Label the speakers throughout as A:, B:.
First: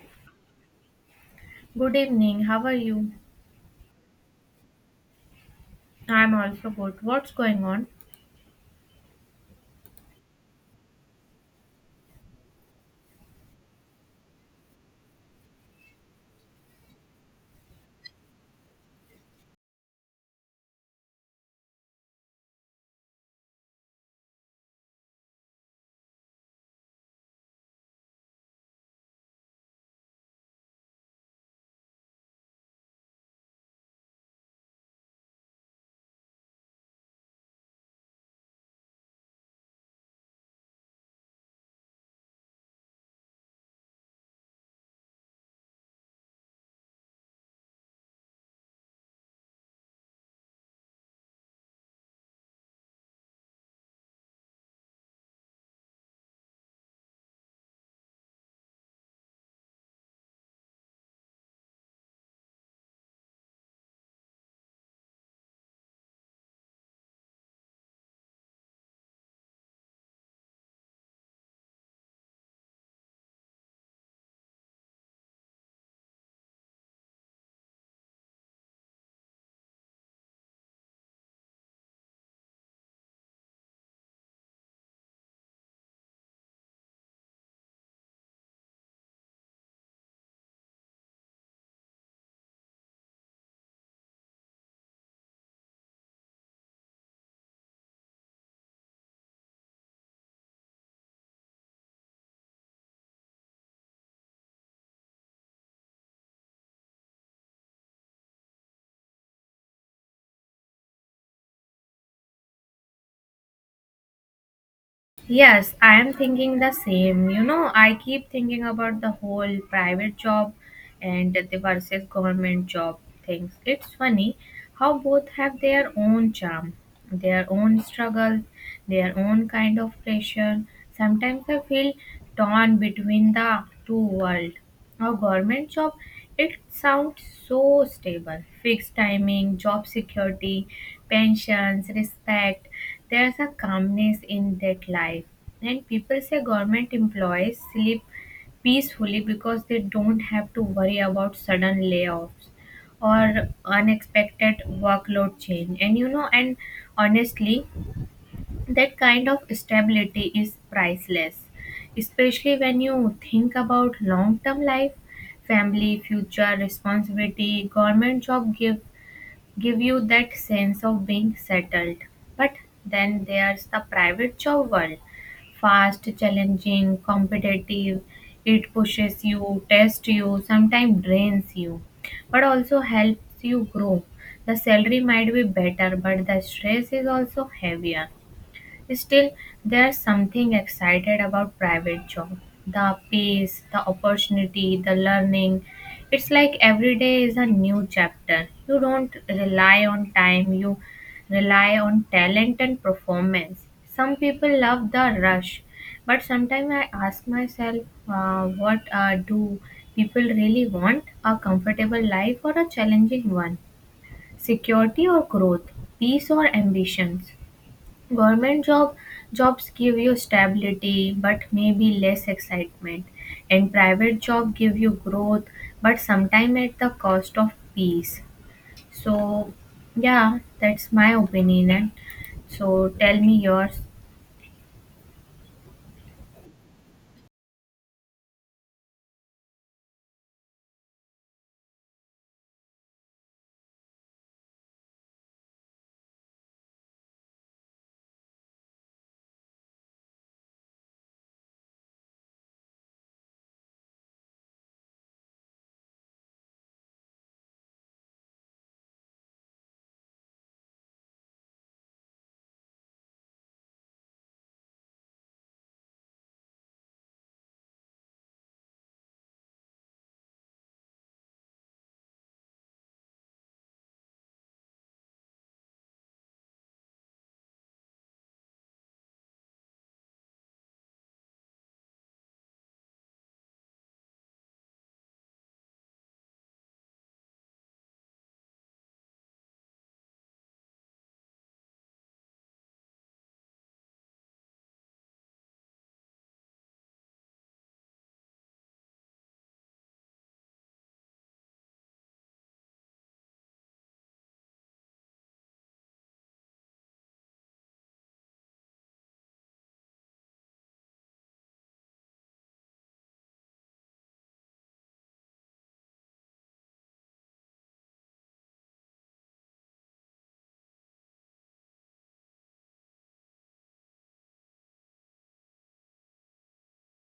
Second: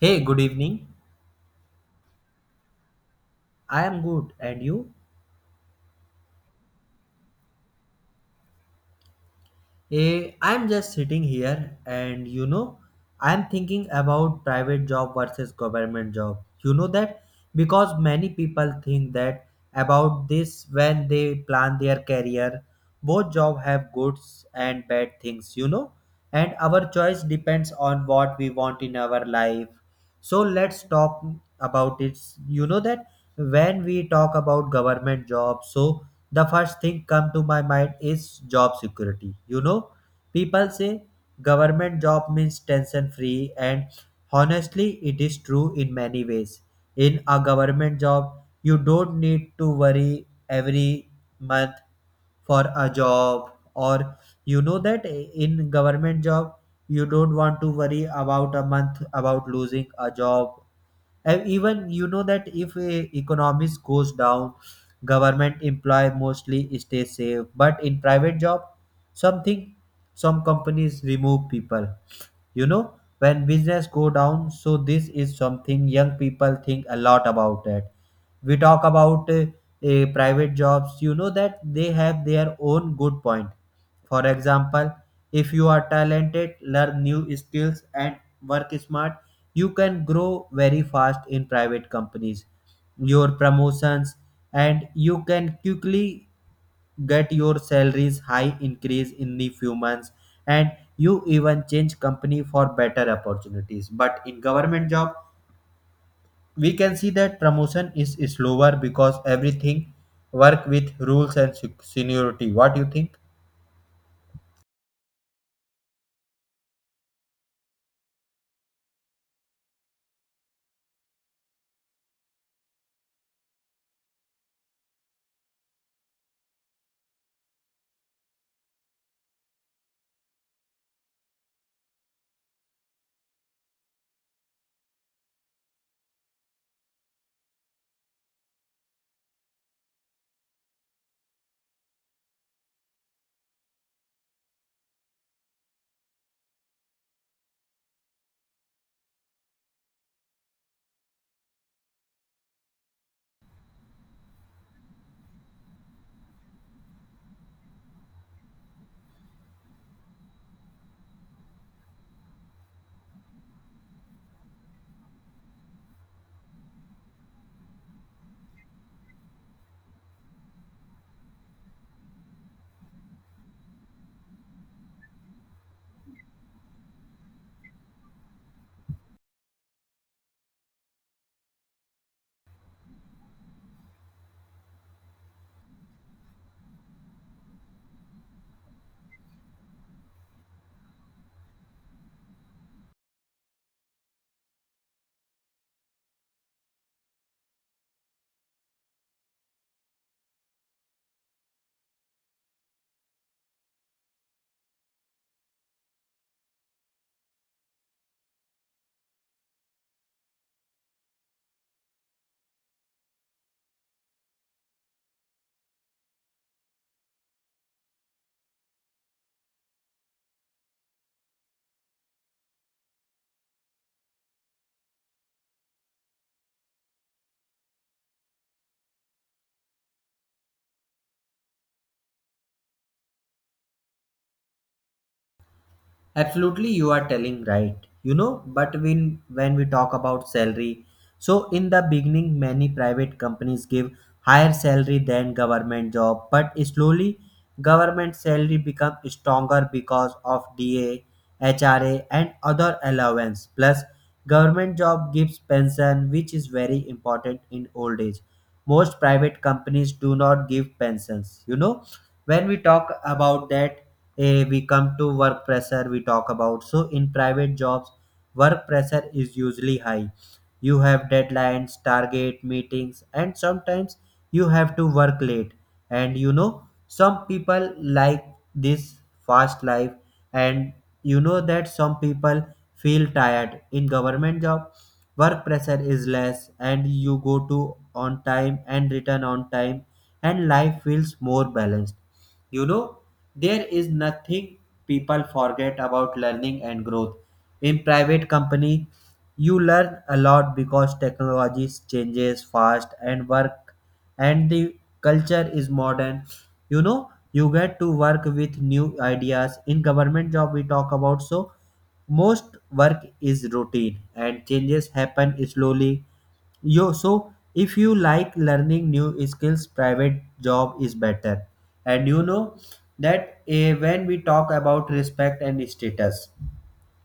A: Hey, good evening.
B: Good evening. How are you?
A: I am good, and you?
B: I'm also good. What's going on?
A: I am just sitting here, and I am thinking about private job versus government job. You know that because many people think that about this when they plan their career. Both job have goods and bad things, and our choice depends on what we want in our life. So let's talk about it. You know that when we talk about government job, so the first thing come to my mind is job security, you know, people say government job means tension free, and honestly it is true in many ways. In a government job you don't need to worry every month for a job. Or you know that in government job you don't want to worry about a month about losing a job. And even you know that if economics goes down, government employee mostly stay safe, but in private job something, some companies remove people, you know, when business go down. So this is something young people think a lot about that. We talk about private jobs, you know that they have their own good point. For example, if you are talented, learn new skills and work smart, you can grow very fast in private companies, your promotions, and you can quickly get your salaries high increase in the few months. And you even change company for better opportunities, but in government job we can see that promotion is slower because everything work with rules and seniority. What do you think?
B: Yes, I am thinking the same. You know, I keep thinking about the whole private job and the versus government job things. It's funny how both have their own charm, their own struggles, their own kind of pressure. Sometimes I feel torn between the two worlds. A government job, it sounds so stable. Fixed timing, job security, pensions, respect. There's a calmness in that life. And people say government employees sleep peacefully because they don't have to worry about sudden layoffs or unexpected workload change. And you know, and honestly, that kind of stability is priceless, especially when you think about long term life, family, future responsibility. Government job give you that sense of being settled. But then there's the private job world: fast, challenging, competitive. It pushes you, tests you, sometimes drains you, but also helps you grow. The salary might be better, but the stress is also heavier. Still, there's something excited about private job. The pace, the opportunity, the learning. It's like every day is a new chapter. You don't rely on time, you rely on talent and performance. Some people love the rush, but sometimes I ask myself, what do people really want? A comfortable life or a challenging one? Security or growth? Peace or ambitions? Government jobs give you stability but maybe less excitement, and private job give you growth but sometimes at the cost of peace. So yeah, that's my opinion, and so tell me yours.
A: Absolutely, you are telling right. You know, but when we talk about salary, so in the beginning many private companies give higher salary than government job, but slowly government salary become stronger because of DA, HRA and other allowance. Plus government job gives pension, which is very important in old age. Most private companies do not give pensions. You know, when we talk about that, we come to work pressure. We talk about, so in private jobs work pressure is usually high. You have deadlines, target, meetings, and sometimes you have to work late. And you know, some people like this fast life. And you know that some people feel tired. In government job work pressure is less and you go to on time and return on time, and life feels more balanced. You know, there is nothing, people forget about learning and growth. In private company, you learn a lot because technology changes fast, and work and the culture is modern. You know, you get to work with new ideas. In government job we talk about, so most work is routine and changes happen slowly. Yo, so if you like learning new skills, private job is better. And you know that, when we talk about respect and status,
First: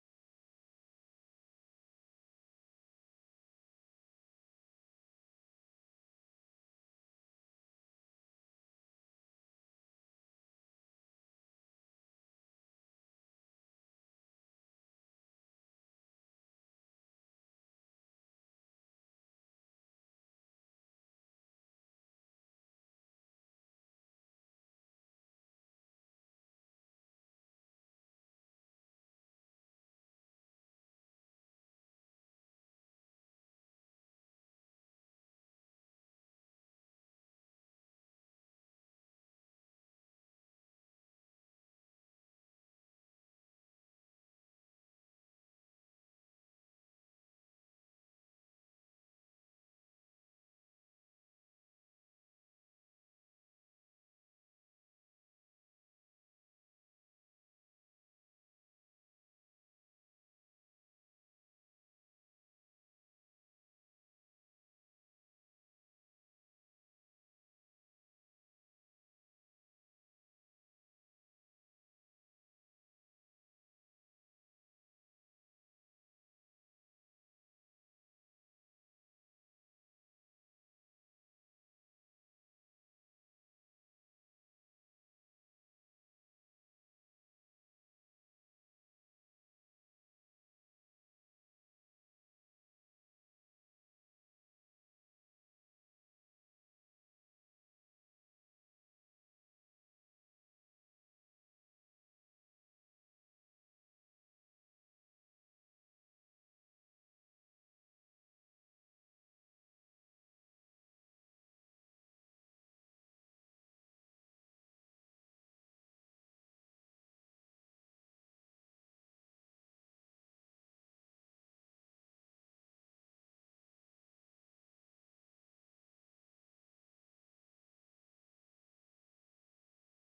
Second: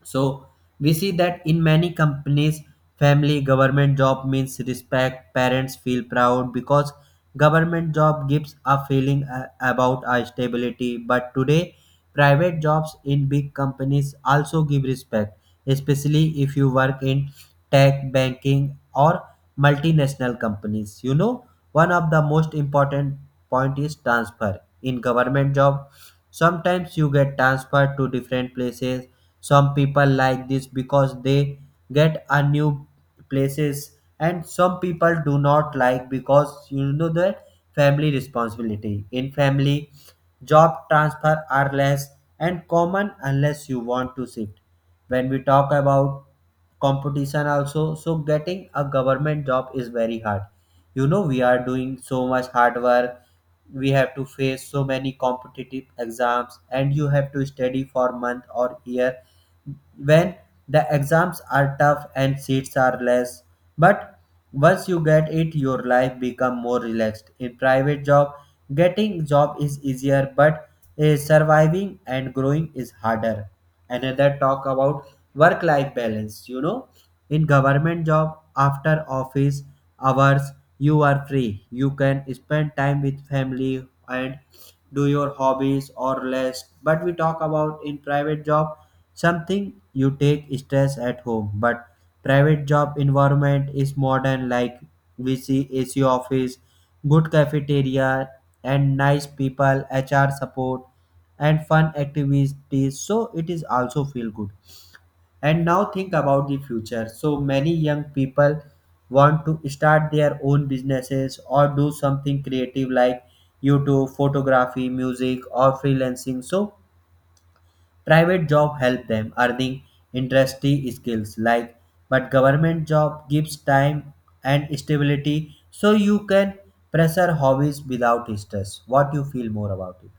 A: so we see that in many companies, family government job means respect. Parents feel proud because government job gives a feeling about our stability. But today, private jobs in big companies also give respect, especially if you work in tech, banking, or multinational companies. You know, one of the most important point is transfer. In government job, sometimes you get transferred to different places. Some people like this because they get a new places, and some people do not like, because you know that family responsibility, in family job transfer are less and common unless you want to shift. When we talk about competition also, so getting a government job is very hard. You know, we are doing so much hard work, we have to face so many competitive exams, and you have to study for month or year. When the exams are tough and seats are less, but once you get it, your life become more relaxed. In private job, getting job is easier, but surviving and growing is harder. Another talk about work life balance. You know, in government job after office hours you are free, you can spend time with family and do your hobbies or less. But we talk about in private job, something you take stress at home. But private job environment is modern, like we see AC office, good cafeteria, and nice people, HR support, and fun activities, so it is also feel good. And now think about the future. So many young people want to start their own businesses or do something creative like YouTube, photography, music, or freelancing. So private job help them earning industry skills, like, but government job gives time and stability, so you can pressure hobbies without stress. What you feel more about it?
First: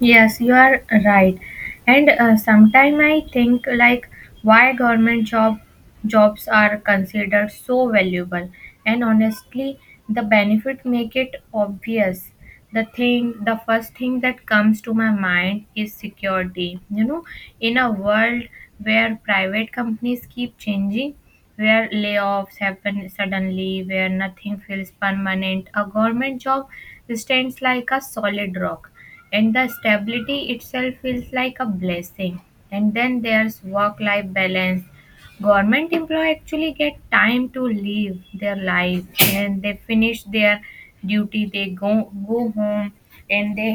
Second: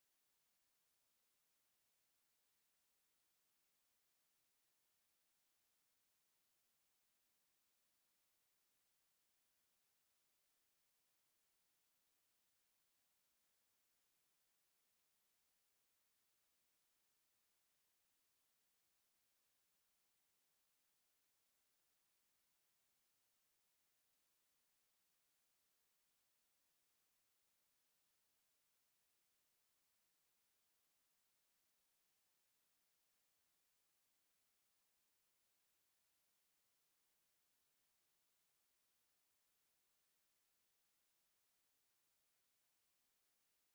B: Yes, you are right. And sometime I think like why government jobs are considered so valuable. And honestly, the benefit make it obvious. The thing, the first thing that comes to my mind is security. You know, in a world where private companies keep changing, where layoffs happen suddenly, where nothing feels permanent, a government job stands like a solid rock, and the stability itself feels like a blessing. And then there's work life balance. Government employee actually get time to live their life, and they finish their duty, they go home, and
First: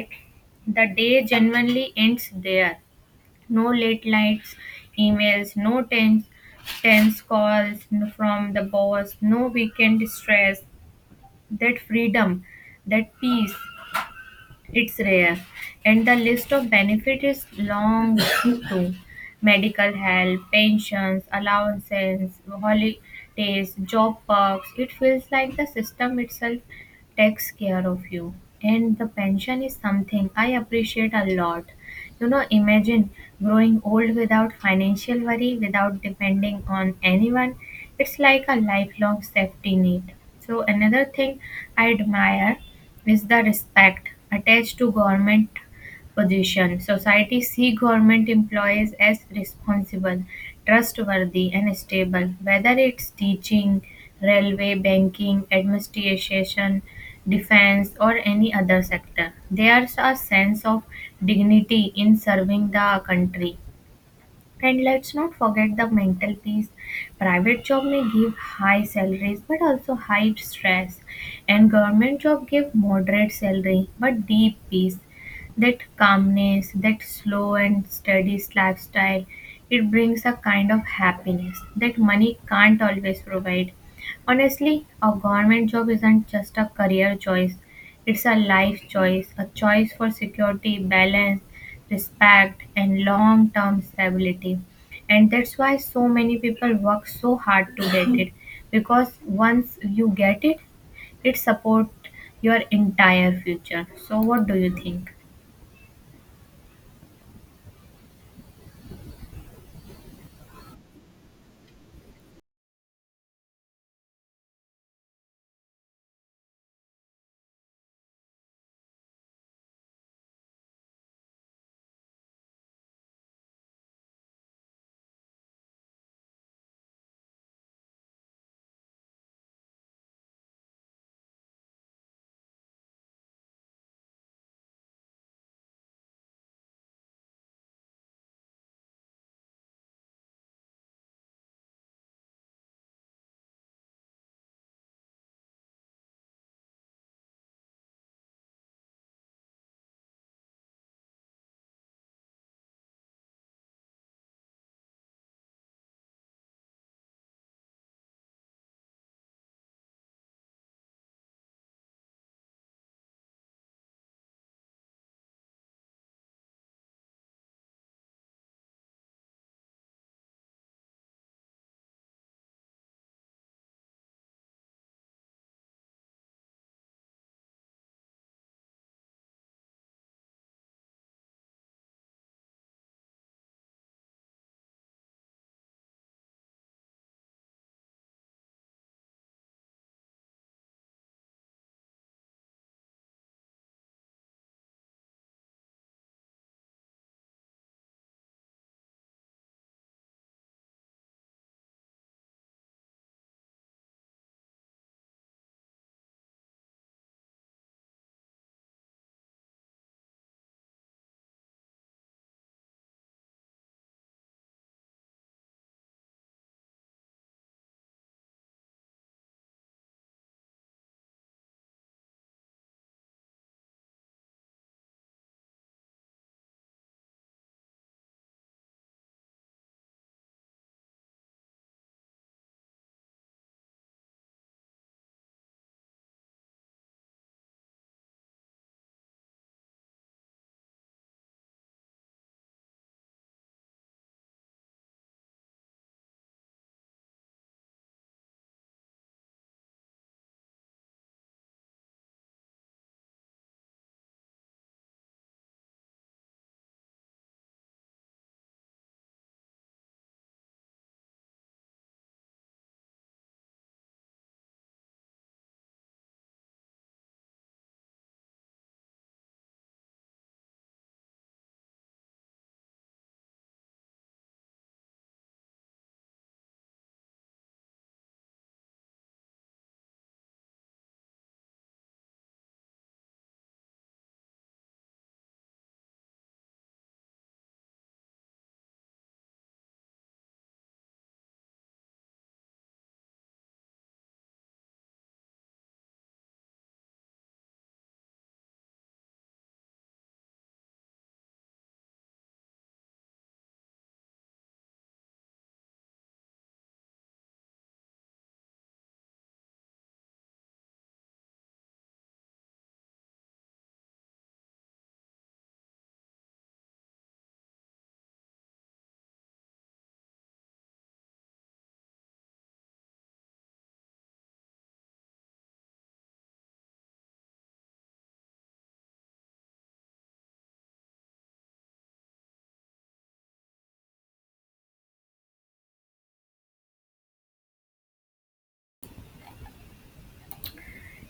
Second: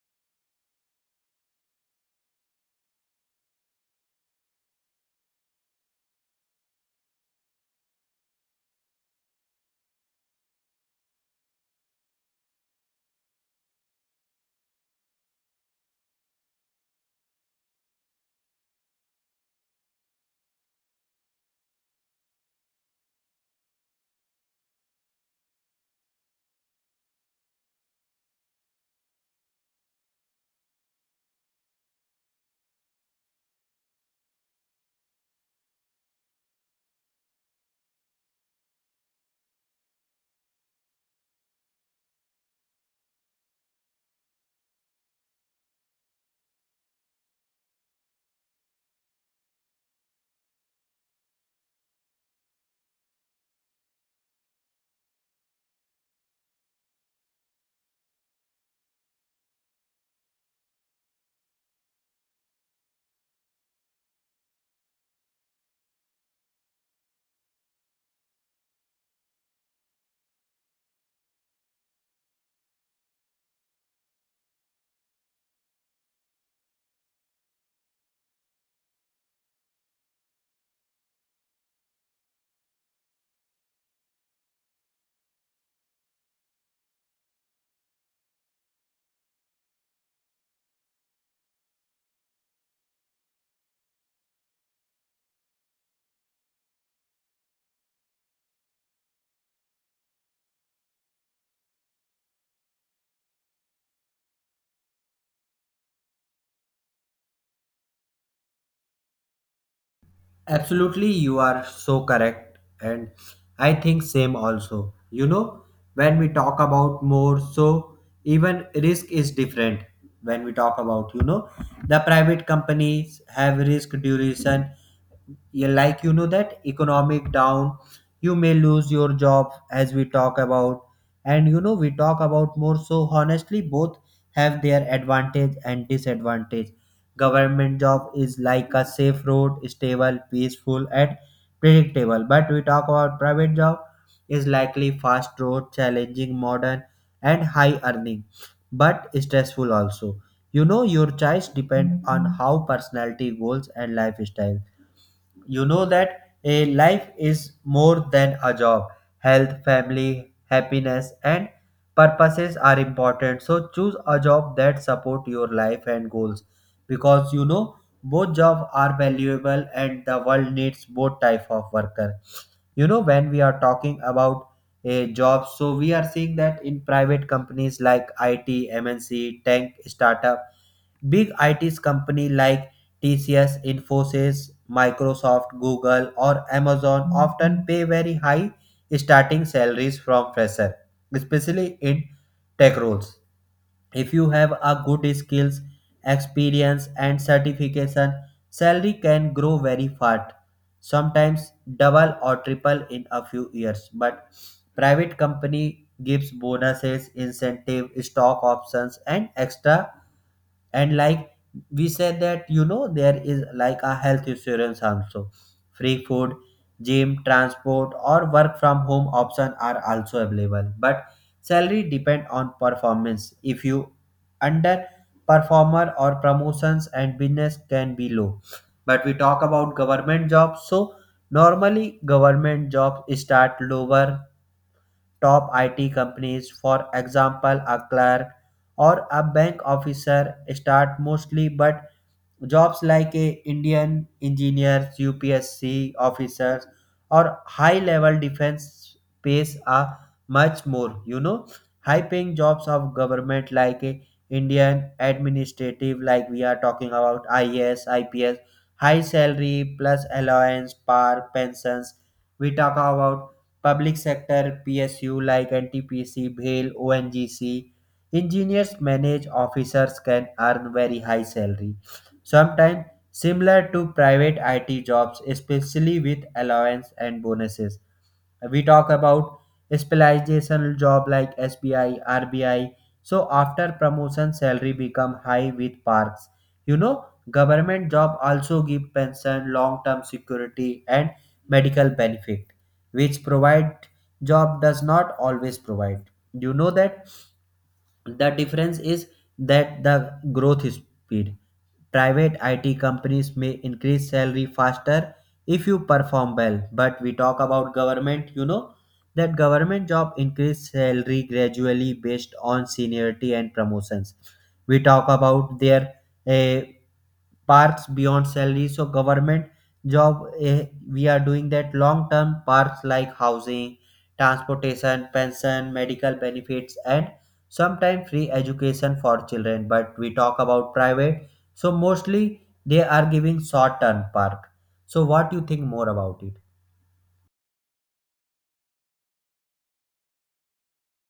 B: the day genuinely ends there. No late nights emails, no tense calls from the boss, no weekend stress. That freedom, that peace, it's rare, and the list of benefits is long too. Medical help, pensions, allowances, holidays, job perks. It feels like the system itself takes care of you. And the pension is something I appreciate a lot. You know, imagine growing old without financial worry, without depending on anyone. It's like a lifelong safety net. So, another thing I admire is the respect attached to government position. Society see government employees as responsible, trustworthy, and stable. Whether it's teaching, railway, banking, administration, defense, or any other sector, there's a sense of dignity in serving the country. And let's not forget the mental peace. Private job may give high salaries but also high stress. And government job give moderate salary but deep peace. That calmness, that slow and steady lifestyle, it brings a kind of happiness that money can't always provide. Honestly, a government job isn't just a career choice, it's a life choice, a choice for security, balance, respect, and long term stability. And that's why so many people work so hard to get it, because once you get it, it supports your entire future. So, what do you think?
A: Absolutely, you are so correct, and I think same also. You know, when we talk about more, so even risk is different. When we talk about, you know, the private companies have risk duration, yeah, like you know that economic down, you may lose your job, as we talk about. And you know, we talk about more, so honestly both have their advantage and disadvantage. Government job is like a safe road, stable, peaceful and predictable. But we talk about private job, is likely fast road, challenging, modern and high earning, but stressful also. You know, your choice depend on how personality, goals and lifestyle. You know that a life is more than a job. Health, family, happiness, and purposes are important. So choose a job that support your life and goals because you know both jobs are valuable and the world needs both type of worker. You know, when we are talking about a job, so we are seeing that in private companies like IT, MNC, tech startup. Big IT companies like TCS, Infosys, Microsoft, Google, or Amazon often pay very high starting salaries from fresher, especially in tech roles. If you have a good skills, experience, and certification, salary can grow very fast, sometimes double or triple in a few years. But private company gives bonuses, incentive, stock options, and extra. And like we said that, you know, there is like a health insurance also, free food, gym, transport, or work from home option are also available. But salary depend on performance. If you under performer, or promotions and business can be low. But we talk about government jobs, so normally government jobs start lower. Top IT companies, for example, a clerk or a bank officer, start mostly. But jobs like Indian engineers, UPSC officers, or high level defense pays are much more. You know, high paying jobs of government like Indian administrative, like we are talking about IAS, IPS, high salary plus allowance, par, pensions. We talk about public sector PSU like NTPC, BHEL, ONGC. Engineers manage officers can earn very high salary, sometimes similar to private IT jobs, especially with allowance and bonuses. We talk about specializational job like SBI, RBI. So after promotion, salary become high with parks. You know, government job also give pension, long-term security, and medical benefit, which provide job does not always provide. You know that the difference is that the growth speed, private IT companies may increase salary faster if you perform well. But we talk about government, you know, that government job increase salary gradually based on seniority and promotions. We talk about their, eh, parks beyond salary, so government job, we are doing that long term parks like housing, transportation, pension, medical benefits, and sometimes free education for children. But we talk about private, so mostly they are giving short term park. So what do you think more about it?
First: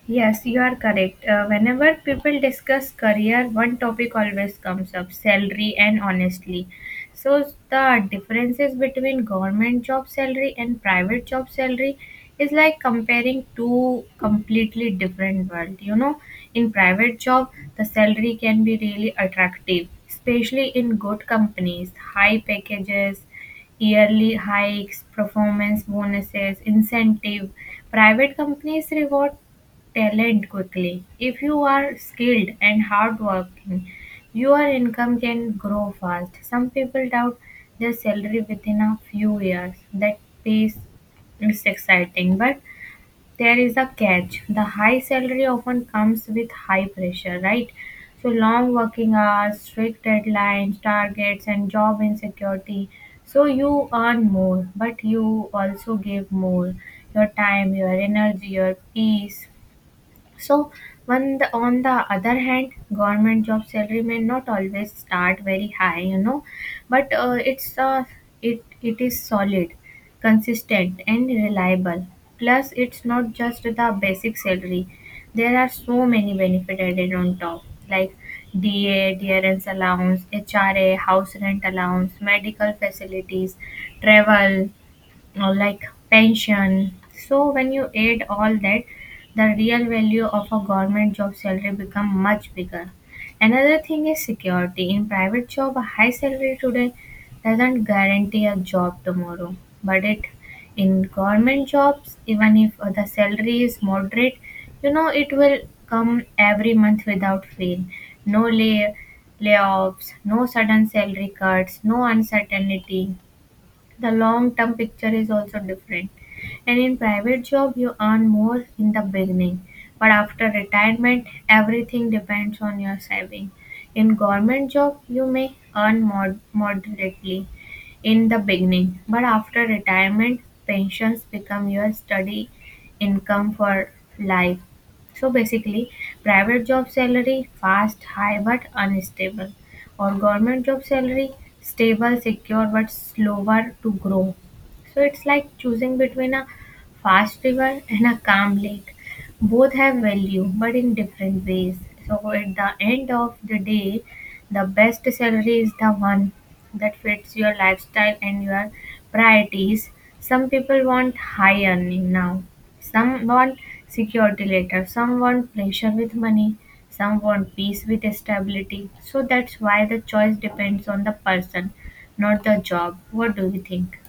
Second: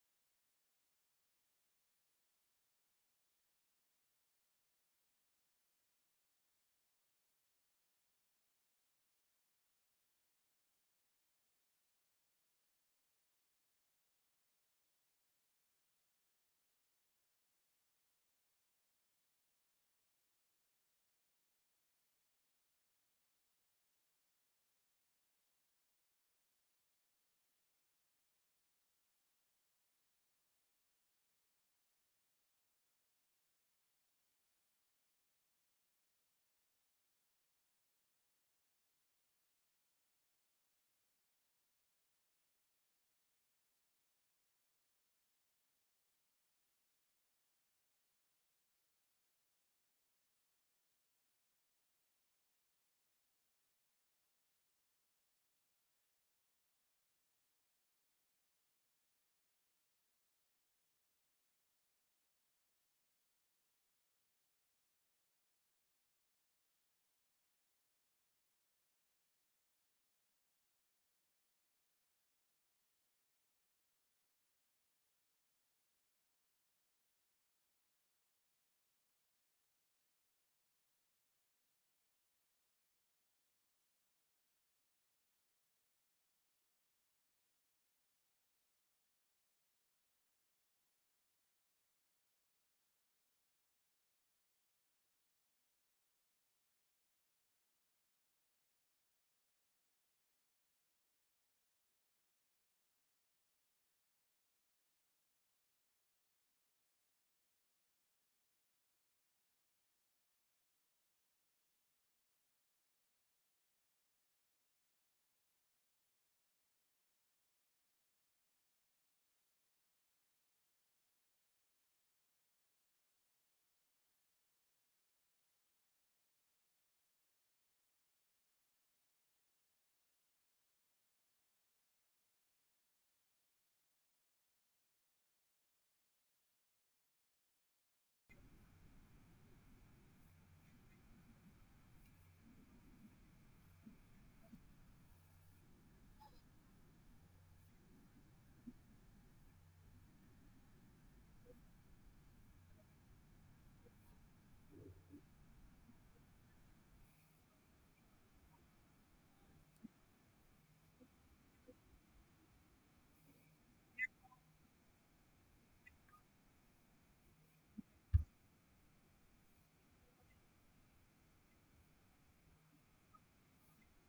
B: Yes, you are correct. Whenever people discuss career, one topic always comes up: salary. And honestly, So, the differences between government job salary and private job salary is like comparing two completely different world. You know, in private job, the salary can be really attractive, especially in good companies, high packages, yearly hikes, performance bonuses, incentive. Private companies reward talent quickly. If you are skilled and hardworking, your income can grow fast. Some people doubt their salary within a few years. That pace is exciting, but there is a catch. The high salary often comes with high pressure, right? So long working hours, strict deadlines, targets, and job insecurity. So you earn more, but you also give more: your time, your energy, your peace. So, on the other hand, government job salary may not always start very high, you know, but it is solid, consistent, and reliable. Plus, it's not just the basic salary. There are so many benefits added on top, like DA, DRS allowance, HRA, house rent allowance, medical facilities, travel, like pension. So when you add all that, the real value of a government job salary become much bigger. Another thing is security. In private job, a high salary today doesn't guarantee a job tomorrow. But it in government jobs, even if the salary is moderate, you know it will come every month without fail. No layoffs, no sudden salary cuts, no uncertainty. The long term picture is also different, and in private job you earn more in the beginning, but after retirement everything depends on your saving. In government job you may earn moderately in the beginning, but after retirement pensions become your steady income for life. So basically, private job salary fast, high but unstable, or government job salary stable, secure but slower to grow. So it's like choosing between a fast river and a calm lake. Both have value but in different ways. So at the end of the day, the best salary is the one that fits your lifestyle and your priorities. Some people want high earning now, some want security later, some want pressure with money, some want peace with stability. So that's why the choice depends on the person, not the job. What do you think?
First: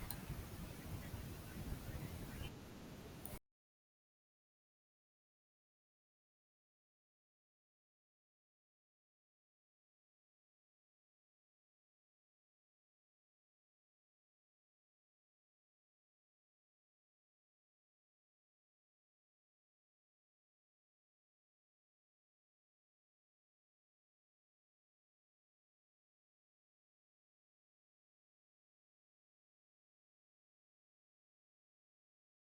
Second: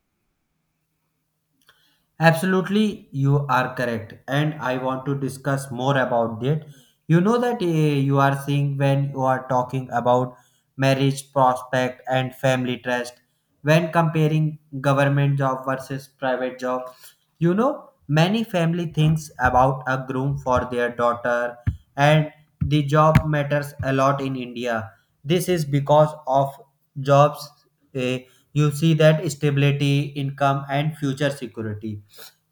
A: Absolutely, you are correct, and I want to discuss more about that. You know that, you are seeing when you are talking about marriage prospect and family trust when comparing government job versus private job. You know, many family thinks about a groom for their daughter, and the job matters a lot in India. This is because of jobs. eh, you see that stability, income, and future security,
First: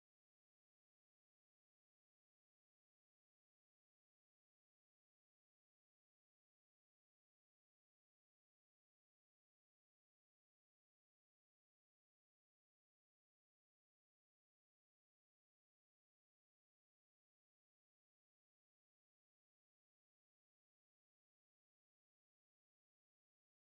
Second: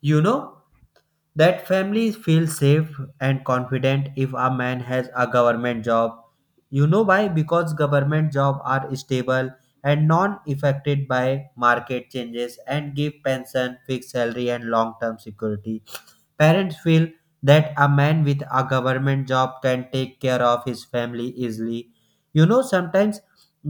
A: you know, that families feel safe and confident if a man has a government job. You know why? Because government jobs are stable and non affected by market changes, and give pension, fixed salary and long term security. Parents feel that a man with a government job can take care of his family easily. You know, sometimes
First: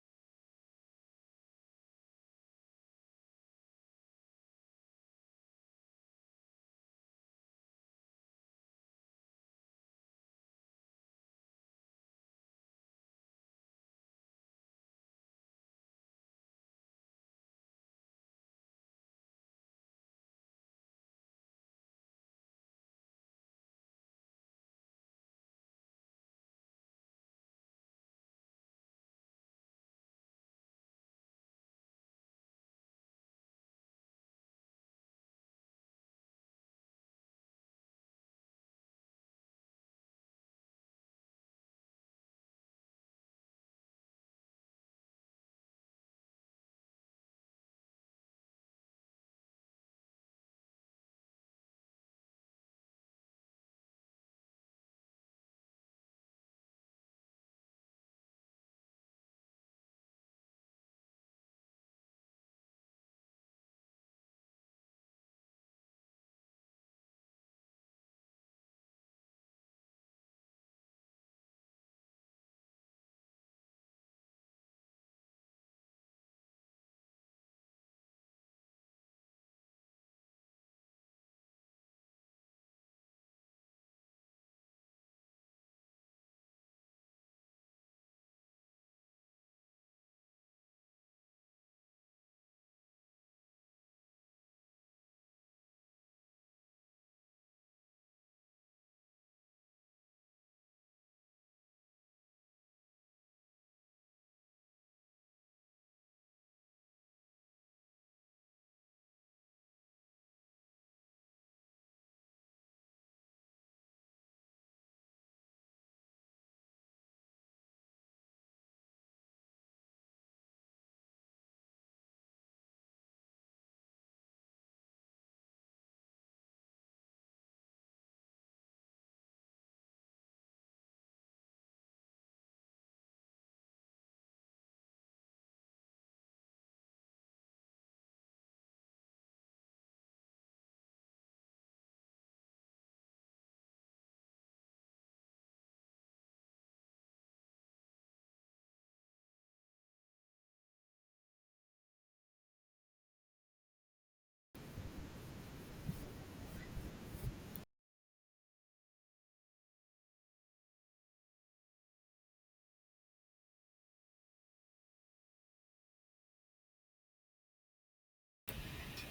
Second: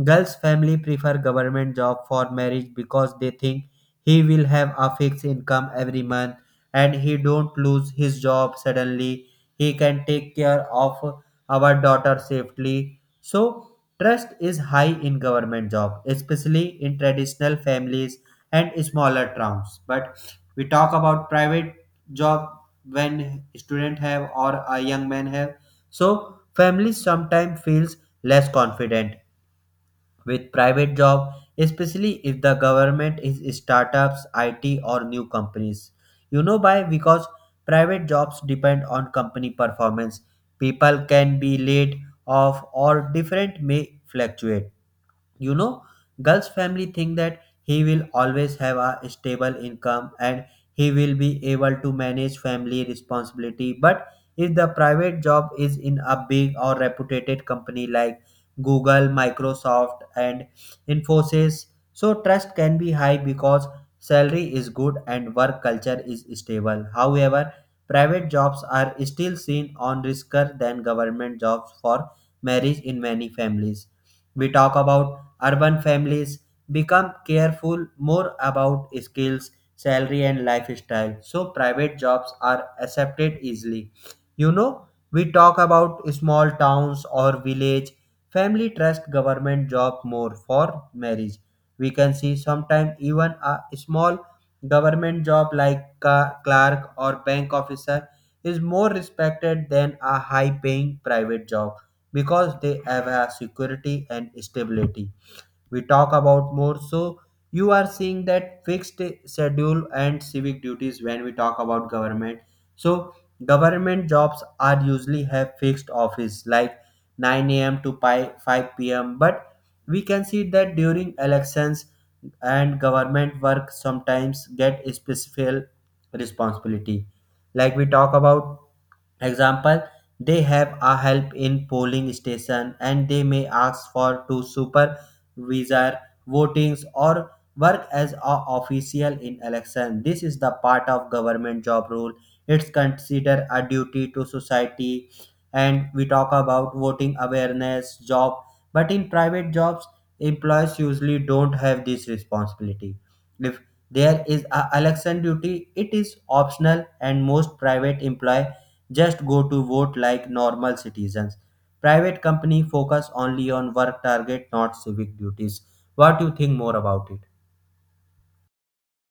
A: girls' family prefer government job for marriage because they think he will have a fixed income every month, and he don't lose his job suddenly. He can take care of our daughter safely. So trust is high in government job, especially in traditional families and smaller towns. But we talk about private job, when student have or a young man have, so family sometimes feels less confident with private job, especially if the government is startups it or new companies. You know why? Because private jobs depend on company performance, people can be laid off, or different may fluctuate. You know, girl's family think that he will always have a stable income and he will be able to manage family responsibility. But if the private job is in a big or reputed company like Google, Microsoft and Infosys, so trust can be high because salary is good and work culture is stable. However, private jobs are still seen on riskier than government jobs for marriage in many families. We talk about urban families, become careful more about skills, salary, and lifestyle. So private jobs are accepted easily. You know, we talk about small towns or village. Family trust government job more for marriage. We can see sometimes even a small government job like clerk or bank officer is more respected than a high paying private job because they have a security and stability. We talk about more, so you are seeing that fixed schedule and civic duties. When we talk about government, so government jobs are usually have fixed office like 9 a.m. to 5 p.m. But we can see that during elections and government work sometimes get special responsibility, like we talk about, example, they have a help in polling station and they may ask for to supervisor votings, or work as a official in election. This is the part of government job role. It's considered a duty to society, and we talk about voting awareness job. But in private jobs, employees usually don't have this responsibility. If there is a election duty, it is optional, and most private employee just go to vote like normal citizens. Private company focus only on work target, not civic duties. What do you think more about it?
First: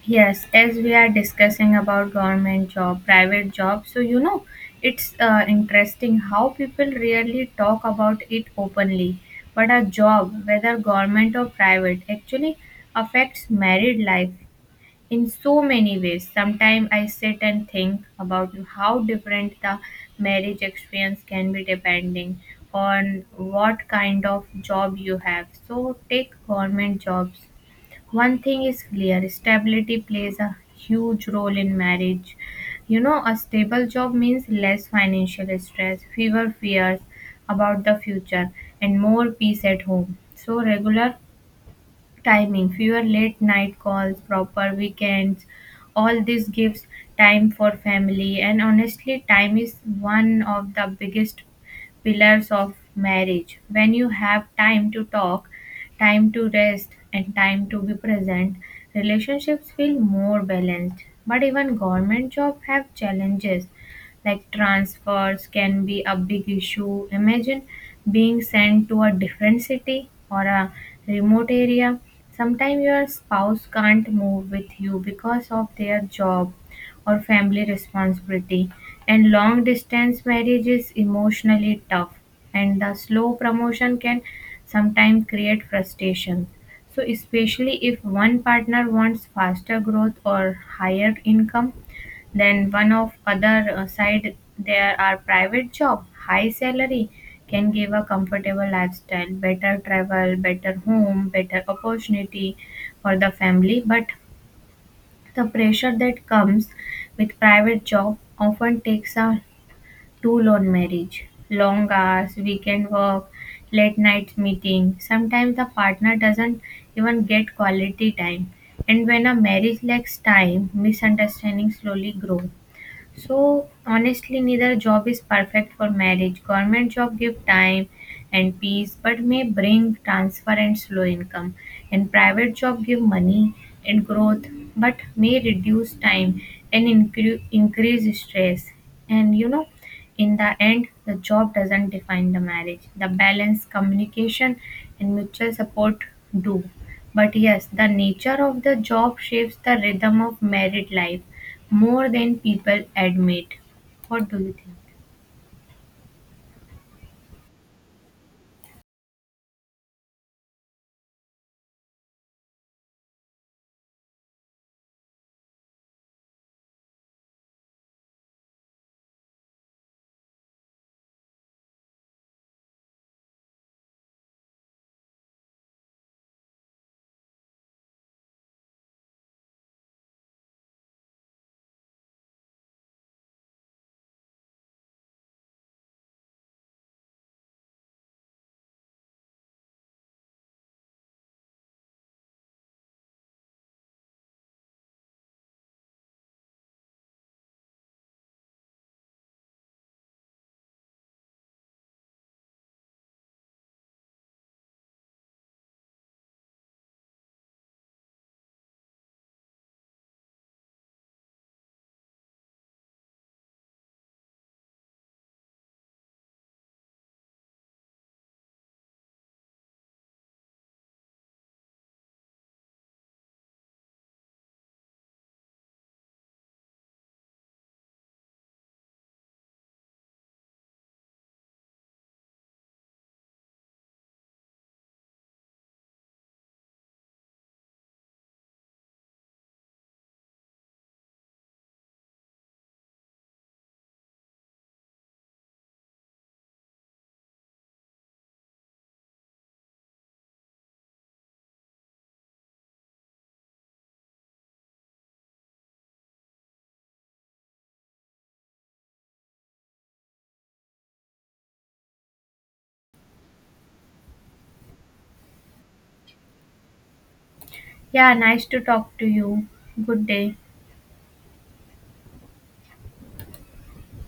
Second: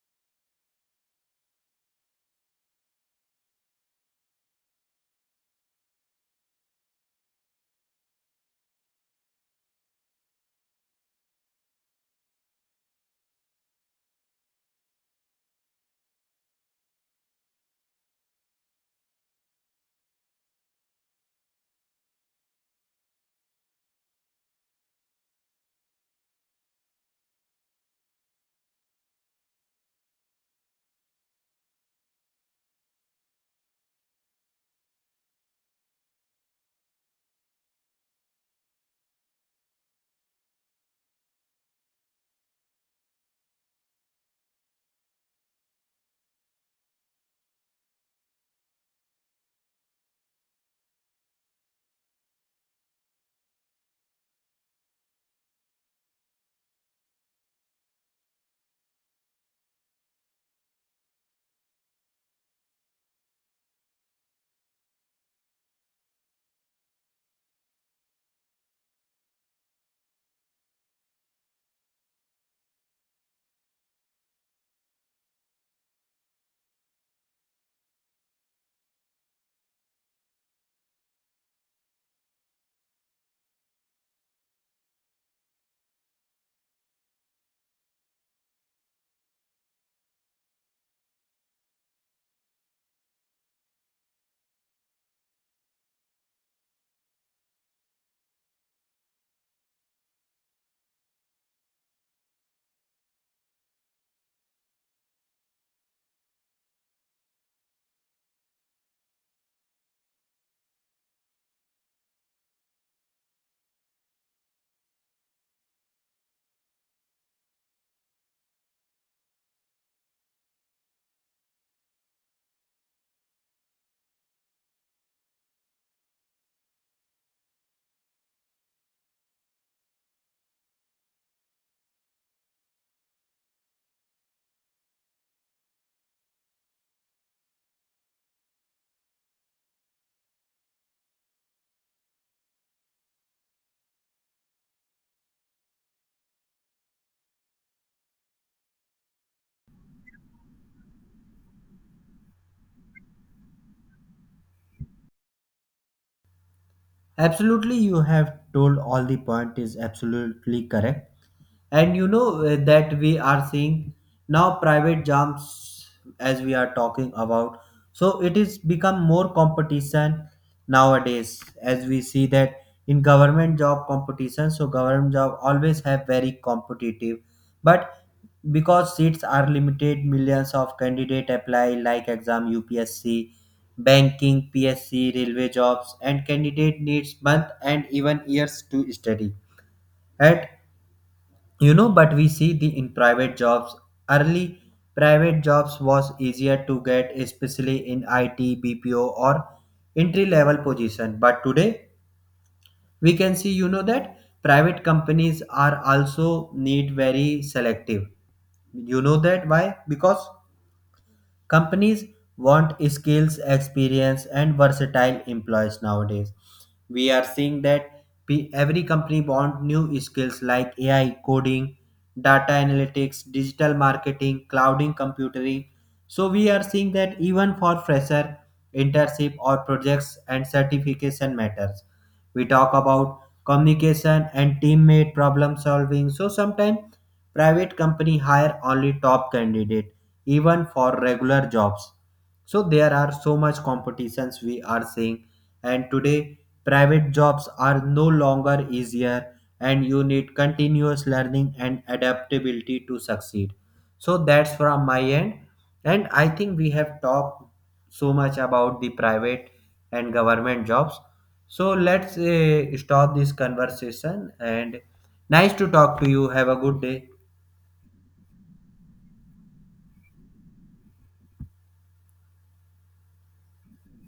B: Yes, as we are discussing about government job, private job, so you know, it's interesting how people rarely talk about it openly. But a job, whether government or private, actually affects married life in so many ways. Sometimes I sit and think about how different the marriage experience can be depending on what kind of job you have. So take government jobs. One thing is clear: stability plays a huge role in marriage. You know, a stable job means less financial stress, fewer fears about the future, and more peace at home. So, regular timing, fewer late night calls, proper weekends. All this gives time for family, and honestly, time is one of the biggest pillars of marriage. When you have time to talk, time to rest, and time to be present, relationships feel more balanced. But even government jobs have challenges, like transfers can be a big issue. Imagine being sent to a different city or a remote area. Sometimes your spouse can't move with you because of their job or family responsibility, and long distance marriage is emotionally tough. And the slow promotion can sometimes create frustration, so especially if one partner wants faster growth or higher income. Then one of other side, there are private job, high salary can give a comfortable lifestyle, better travel, better home, better opportunity for the family. But the pressure that comes with private job often takes a too long marriage, long hours, weekend work, late night meeting. Sometimes the partner doesn't even get quality time. And when a marriage lacks time, misunderstandings slowly grow. So honestly, neither job is perfect for marriage. Government job give time and peace, but may bring transfer and slow income. And private job give money and growth, but may reduce time and increase stress. And you know, in the end, the job doesn't define the marriage. The balance, communication, and mutual support do. But yes, the nature of the job shapes the rhythm of married life more than people admit. What do you think?
A: Absolutely, you have told all the point is absolutely correct. And you know, that we are seeing now private jobs, as we are talking about, so it is become more competition nowadays. As we see that in government job competition, so government job always have very competitive. But because seats are limited, millions of candidate apply like exam UPSC, banking, PSC, railway jobs, and candidate needs month and even years to study at. You know, but we see the in private jobs, early private jobs was easier to get, especially in IT, BPO, or entry level position. But today we can see, you know, that private companies are also need very selective. You know that why? Because companies want skills, experience, and versatile employees nowadays. We are seeing that every company want new skills like AI coding, data analytics, digital marketing, clouding computing. So we are seeing that even for fresher, internship or projects and certification matters. We talk about communication and teammate problem solving. So sometimes private company hire only top candidate even for regular jobs. So there are so much competitions we are seeing. And today private jobs are no longer easier, and you need continuous learning and adaptability to succeed. So that's from my end. And I think we have talked so much about the private and government jobs. So let's stop this conversation. And nice to talk to you. Have a good day.
B: Yeah, nice to talk to you. Good day.